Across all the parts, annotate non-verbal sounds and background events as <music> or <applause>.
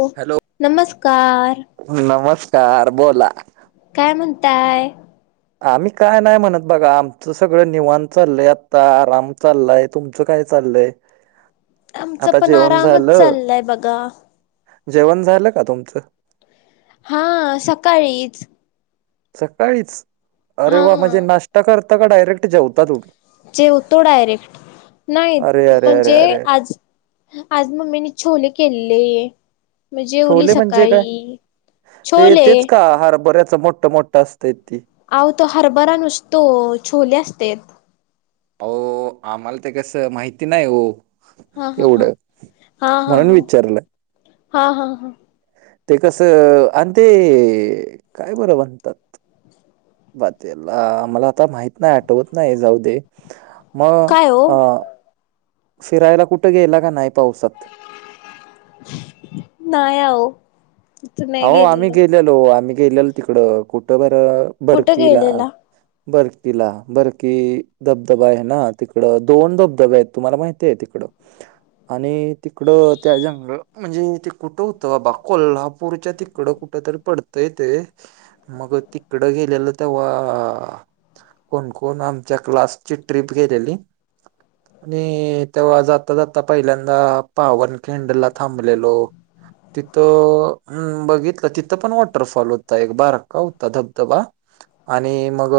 ओ hello नमस्कार नमस्कार बोला काय म्हणताय? आम्ही काय नाय म्हणत बघा आमचं सगळं निवांत चाललय आता आराम चाललाय. तुमचं काय चाललंय? आमचं आता पण जेवण आरामच झालं चाललय बघा. जेवण झालं का तुमचं? हा सकाळीच. सकाळीच अरे हा वा! म्हणजे नाष्टा करता का डायरेक्ट जेवता तुम्ही. जेवतो डायरेक्ट नाही अरे अरे अरे म्हणजे अरे आज आज मम्मीने छोले केलेले. म जेवली छोले म्हणजे काय सकाळी ते छोले तेच का हरभऱ्याचं मोठं मोठं असतंय ते. अहो तो हरभरा नसतो छोले असतेत. अहो आम्हाला ते कसं माहिती नाय ओ हा हा हा एवढं हा हा म्हणून हा विचारलं हा हा हा ते कसं आणि ते काय बरं म्हणतात बा तेला मला आता माहित नाय आठवत नाय जाऊ दे मग काय हो अ फिरायला कुठ गेला का नाय पावसात नाय आहो तिथं नाही अहो आम्ही गेलेलो आम्ही गेलेलो तिकड कुठं बर कुठे बरकीला गेलेला बरकीला बरकी धबधबा आहे ना तिकडं दोन धबधबे आहेत तुम्हाला माहिती ये तिकडं आणि तिकडं त्या जंगल म्हणजे ते कुठं होतं बाबा कोल्हा पूरच्या तिकडं कुठ तरी पडतंय ते मग तिकडं गेलेलं तेव्हा कोण, कोण आमच्या क्लास्टची ट्रिप गेलेली. मी तेव्हा जाता, जाता पहिल्यांदा पावनखिंडला थांबलेलो तिथं हम्म बघितलं तिथं पण वॉटरफॉल होता एक बारका होता धबधबा. आणि मग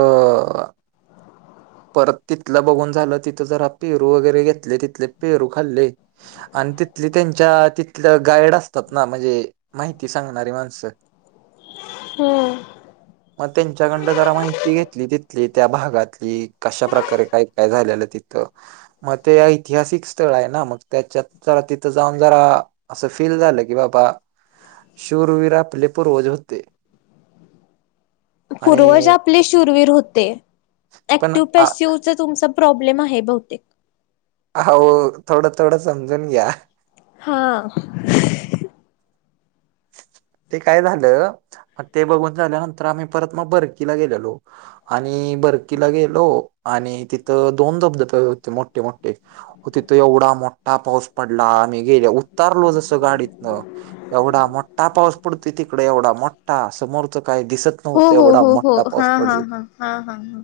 परत तिथलं बघून झालं तिथं जरा पेरू वगैरे घेतले तिथले पेरू खाल्ले. आणि तिथली त्यांच्या तिथलं गाईड असतात ना म्हणजे माहिती सांगणारी माणसं. <inaudible> हो, अ... मग त्यांच्याकडनं जरा माहिती घेतली तिथली त्या भागातली. कशाप्रकारे काय काय झालेलं तिथं. मग ते ऐतिहासिक स्थळ आहे ना मग त्याच्यात जरा तिथं जाऊन जरा असं फील झालं की बाबा शूरवीर आपले पूर्वज होते. <inaudible> पूर्वज आणि आपले शूरवीर होते पण ऍक्टिव आ- पेश ते तुमचा प्रॉब्लेम आहे बहुतेक. हो थोडं, थोडं समजून घ्या. हां. ते काय झालं मग ते बघून झाल्यानंतर आम्ही परत मग बरकीला गेलेलो. आणि बरकीला गेलो आणि तिथं दोन धबधबे होते मोठे, मोठे हो तिथं एवढा मोठा पाऊस पडला आम्ही गेल्या उतारलो जसं गाडीतनं एवढा मोठ्ठा पाऊस पडतोय तिकडे एवढा मोठा समोर काही दिसत हो नव्हतं हो एवढा हो हो मोठा हा पाऊस हा पडल हा हा हा हा.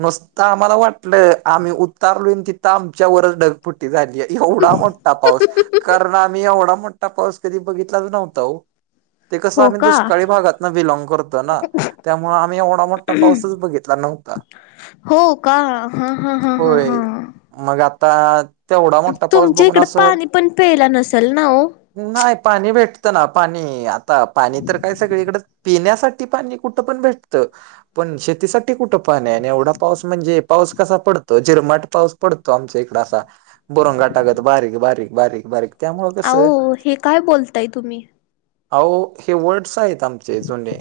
नुसतं आम्हाला वाटलं आम्ही उतारल तिथं आमच्यावरच ढगफुटी झालीय. एवढा मोठा पाऊस कारण आम्ही एवढा मोठा पाऊस कधी बघितलाच नव्हता ओ. ते कसं हो आम्ही का दुष्काळी भागात न बिलॉग करतो ना त्यामुळे आम्ही एवढा मोठा पाऊसच बघितला नव्हता. होका, हा, ह, ह, ह, हा. होय मग आता तेवढा मोठा पाऊस तुमच्या बघून इकडं असं पाणी पण प्यायला नसेल ना ओ? नाही पाणी भेटतं ना पाणी आता पाणी तर काय सगळीकडं पिण्यासा ते पाणी कुठं पण भेटतं. पण शेतीसाठी कुठं पाणी आहे आणि एवढा पाऊस म्हणजे पाऊस कसा पडतो जिरमाट पाऊस पडतो आमच्या इकडे असा बुरुंगटागत बारीक, बारीक, बारीक, बारीक. त्यामुळं कसं अहो हे काय बोलताय तुम्ही? अहो हे वर्ड्स आहेत आमचे जुने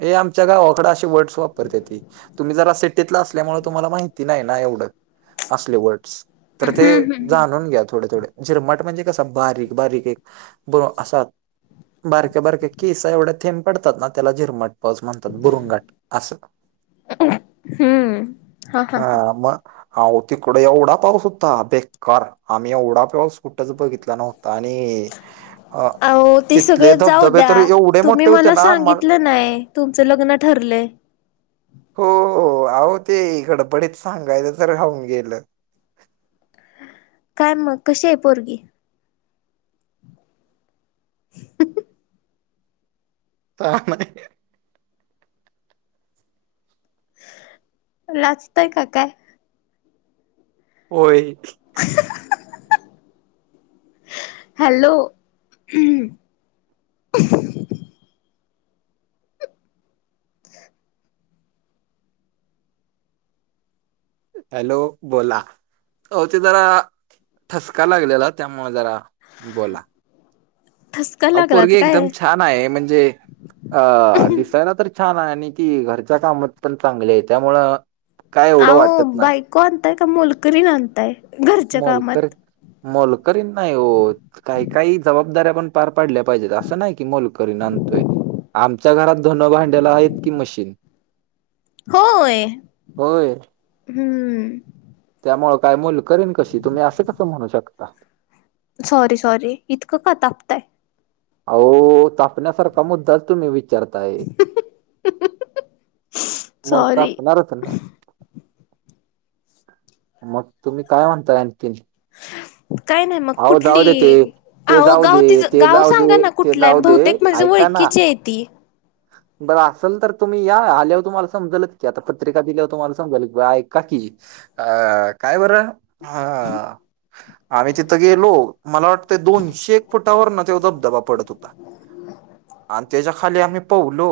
हे आमच्या गावावाकड अशी वर्ड्स वापरते ती तुम्ही जरा सेटीतला असल्यामुळे तुम्हाला माहिती नाही ना एवढं असले वर्डस तर हम्म ते हम्म हम्म. जाणून घ्या थोडे, थोडे झिरमट म्हणजे कस बारीक, बारीक एक ब असा बारक्या, बारक्या केसा एवढ्या थेंब पडतात ना त्याला झिरमट पाऊस म्हणतात बुरुंगट अस. हम्म, हा, हा. हा मग अहो तिकड एवढा पाऊस होता बे कार आम्ही एवढा पाऊस कुठंच बघितला नव्हता आणि अ अहो तिथले सगळं जाऊ धबधबे तर द्या एवढे तुम्ही मोठे होते मला ना म सांगितलं नाही तुमच लग्न ठरलय? हो, हो, आहो ते गडबडीत सांगायच राहुन गेलं. काय मग कशी आहे पोरगी? काय माहिती. लाजताय का काय? होय हॅलो ह <inaudible> हॅलो बोला आवो ते जरा ठसका लागलेला त्यामुळ ते जरा बोला ठसका अ लागला पोरगी का काय? एकदम छान आहे म्हणजे अ दिसायला तर छान आहे आणि ती घरच्या कामात पण चांगले आहे त्यामुळं काय एवढं आवो वाटत नाही बायको आणताय का मोलकरीन आणताय घरच्या मोलकर कामात मोलकरीन नाही हो काही काही जबाब दाऱ्या पण पार पाडल्या पाहिजेत असं नाही की मोलकरी आणतोय. आमच्या घरात धुनं भांड्याला आहेत की मशीन. होय हम्म. त्यामुळ काय मोलकरीन कशी तुम्ही असं कसं म्हणू शकता? सॉरी सॉरी इतकं का तापताय? आवो तापण्यासारखा मुद्दाच तुम्ही विचारताय. मग सॉरी तापणारच ना? मग तुम्ही काय म्हणताय आणखी? काय नाही मग ते कुठली ते आवो जाऊ गाव दे तिज ते गाव जाऊ सांगा दे ना ते कुठला आहे जाऊ बहुतेक दे हूतेक माझ्या ऐका ना ओळखीची आहे ती बरं असेल तर तुम्ही या आल्यावर तुम्हाला समजलच की आता पत्रिका दिल्यावर तुम्हाला समजल ऐका की अ काय बरं अ आम्ही तिथं गेलो मला वाटतंय दोनशे एक फुट टा वरण तो दबधबा पडत होता आणि त्याच्या खाली आम्ही पवलो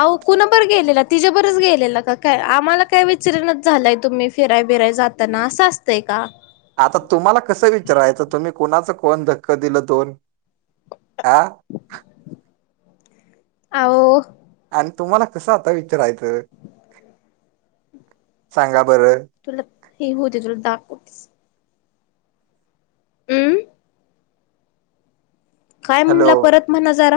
आवो कुणाबर गेलेला तिच्याबरच गेलेला का काय आम्हाला काय विचरणच झालंय तुम्ही फिराय बिराय जात तना अस असते का? आता तुम्हाला कसं विचारायचं तुम्ही कुणाच कोण धक्क दिलं दोन ह आवो आणि तुम्हाला कसं आता विचारायचं सांगा बरं तुला हे होवुदे तुला दाखवतेच हम् काय म्हणला परत म्हणा जरा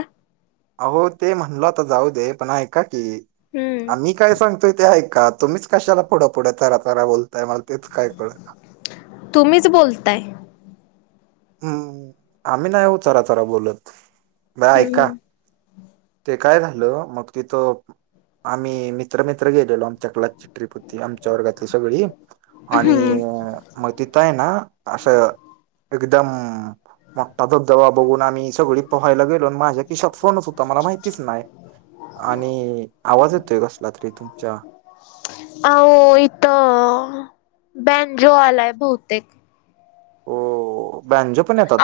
आवो ते म्हणल आता जाऊ दे पण ऐका की हम्म आम्ही काय सांगतोय ते ऐका तुम्हीच कशाला पुढं पुढे तरातरा बोलताय मला तेच काय कळना तुम्हीच बोलताय. हम्म आम्ही नाही हो चरा चरा बोलत ब र ऐका हम्म ते काय झालं मग तिथं आम्ही मित्रमित्र गेलेलो आमच्या क्लासची ट्रीप होती आमच्या वर्गातली सगळी आणि मग तिथं आहे ना असं एकदम मोठा धबधबा बघून आम्ही सगळी पोहायला गेलो आणि माझ्या किशात फोनच ता मला माहितीच नाही आणि आवाज येतोय कसला तरी तुमच्या आवो इथ बॅनजो आलाय बहुतेक हो.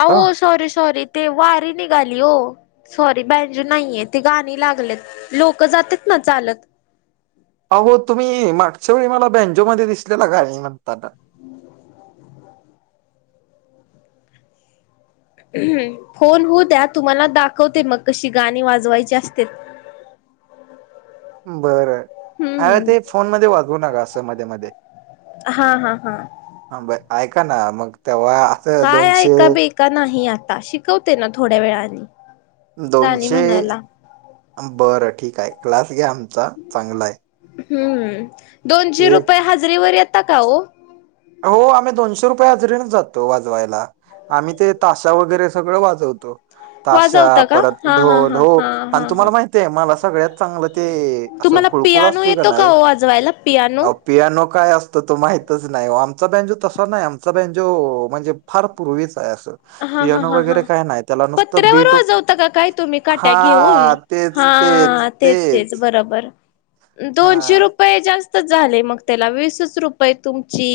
आवो सॉरी सॉरी ते वारी निघाली ओ. सॉरी बँजू नाहीये ते गाणी लागलेत लोक जातेत ना चालत अहो तुम्ही मागच्या वेळी मला बँनजोमध्ये दिसलेला गाणी म्हणताना हम् <inaudible> ह् होऊन होऊद्या तुम्हाला दाखवते मग कशी गाणी वाजवायची असत्यात ते बरं अ हम्म ते फोन मध्ये वाजवू नका असं मध्ये मध्ये हा हा हा. हां ऐका ना मग तेव्हा <unintelligible> काय ऐका बिका नाही आता शिकवते ना थोड्या वेळानी <unintelligible> दोनशे बरं ठीक आहे क्लास घ्या आमचा चांगल आहे. <unintelligible> हम्म दोनशे ते रुपये हजरीेवर यता का हो, <unintelligible> हो आम्ही दोनशे रुपये हाजरीेनेच जातो वाजवायला <unintelligible> आम्ही ते ताशा वगैरे सगळं वाजवतो <unintelligible> ताशा वाजवता का परत हा हा ढोल हा हो हा आणि हा हा तुम्हाला माहितय मला सगळ्यात <unintelligible> चांगलं ते असं तुम्हाला खुळखूळा पियानो असतोय का येतो नाही. ओ वाजवायला पियानो? <unintelligible> पियानो काय असतो तो माहितच <unintelligible> नाही आमचा बँजो तसा नाही आमचा बँजो म्हणजे फार पूर्वीच आहे अस. <unintelligible> हा हा हा हा पत्र्यावर बीट वाजवता का काय तुम्ही काट्या हा घेऊन <unintelligible> हा तेच तेच बरोबर हा दोनशे रुपये जास्त <unintelligible> झाले मग त्याला वीसच रुपये तुमची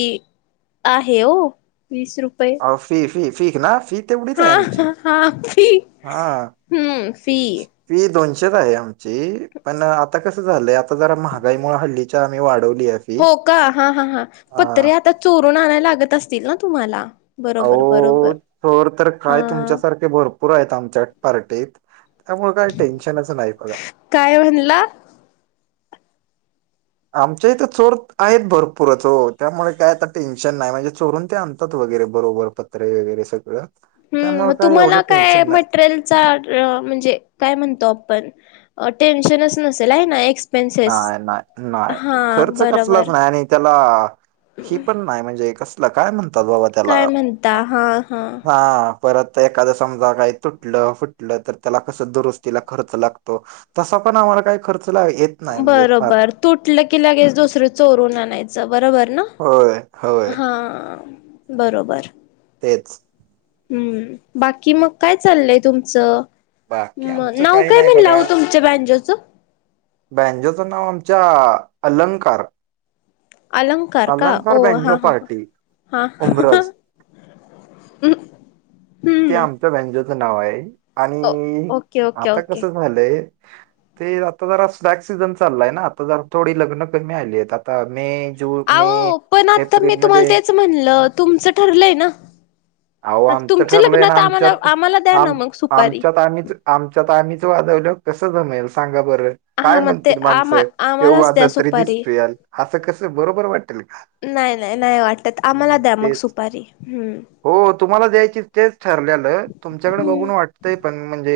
आहे हो वीस रुपये फी फी फीक ना फी <unintelligible> तेवढीच आहे हा आमची हा हा फी हा. हम्म फी <unintelligible> फी दोनशेच आहे आमची पण आता कसं झालंय आता जरा महागाईमुळे हल्लीच्या आम्ही वाढवली आहे. फी हो का हा हा हां हा पण तरी आता चोरून आणायला लागत असतील ना तुम्हाला. <unintelligible> बरोबर बरोबर अहो थोर तर हा. काय <unintelligible> तुमच्यासारखे भरपूर आहेत आमच्या पार्टीत त्यामुळे काही टेन्शनच नाही बघा. <unintelligible> काय म्हणला <unintelligible> आमच्या इथं चोर आहेत भरपूरच हो त्यामुळे काय आता टेन्शन नाही म्हणजे चोरून ते आणतात वगैरे बरोबर, पत्रे वगैरे सगळं. <unintelligible> ह् मग काय एवढं तुम्हाला काय टेन्शन नाही मटेरियल <unintelligible> चा या म्हणजे काय म्हणतो आपण टेशनच <unintelligible> नाही नाही नाही खर्च कसलाच बरोबर नाही आणि <unintelligible> त्याला ही पण नाही म्हणजे कसं <unintelligible> काय म्हणतात बाबा त्याला काय म्हणता हा हा हा <unintelligible> परत एखादं समजा काय तुटलं फुटलं तर त्याला कसं दुरुस्तीला खर्च लागतो. <unintelligible> तसा पण आम्हाला काही खर्च येत. <unintelligible> फार बरोबर तुटलं की लगेच दुसरं चोरून आणायचं बरोबर ना. <unintelligible> होय होय <unintelligible> हा <unintelligible> बरोबर <unintelligible> तेच <unintelligible> हम्म बाकी मग काय चाललय तुमचं? <unintelligible> बाकी म आमचं नाव काही काय नाही म्हणला बघा वो तुमच्या बँजोचं? <unintelligible> बँजोचं नाव आमचा अलंकार, <unintelligible> अलंकार का अलंकार ओ हा बँजो ह पार्टी हा, उमरज <unintelligible> हम्म <unintelligible> बाजोच नाव आहे आणि ओके ओके आता ओके कस झालंय ते आता जरा स्टाअक सीझन चाललाय ना आता जरा थोडी लग्न कमी आली आहेत आता मे <unintelligible> अहो पण आता मी तुम्हाला एप्रिलमध्ये तेच म्हणलं तुमचं ठरलंय ना. <unintelligible> अहो आमचं तुमच ठरलंय ना लग्नत आम्हाला आमच्यात आम्हाला द्या ना आम मग सुपारी. आमच्यात आम्हीच <unintelligible> आमच्यात आम्हीच वादवल कसं जमेल सांगा बरं. <unintelligible> हा काय मग ते म्हणतील आम्हा माणसं तेव आम्हालाच द्या वाजततरी सुपारी दिसतोयाल असं कस बरोबर वाटेल का. <unintelligible> नाही नाही नाही वाटत आम्हाला द्या मग सुपारी हम्म. <unintelligible> हो तुम्हाला द्यायचीच तेच ठरलेलं तुमच्याकडे बघून वाट <unintelligible> तय पण म्हणजे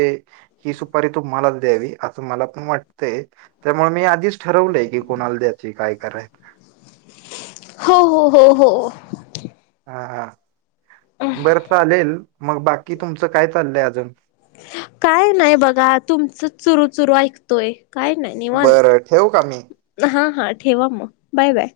ही सुपारी तुम्ही मलाच द्यावी असं मला पण वाटत. <unintelligible> ते त्यामुळे मी आधीच ठरवलंय की कोणाला द्यायची काय करायच. <unintelligible> हो हो हो हो <unintelligible> हा हा बरं चालेल मग बाकी तुमचं काय चाललंय अजून. काय नाही बघा तुमचं चुरू चुरू ऐकतोय. काय नाय निवांत बरं ठेवू का मी हा हा ठेवा मग बाय बाय.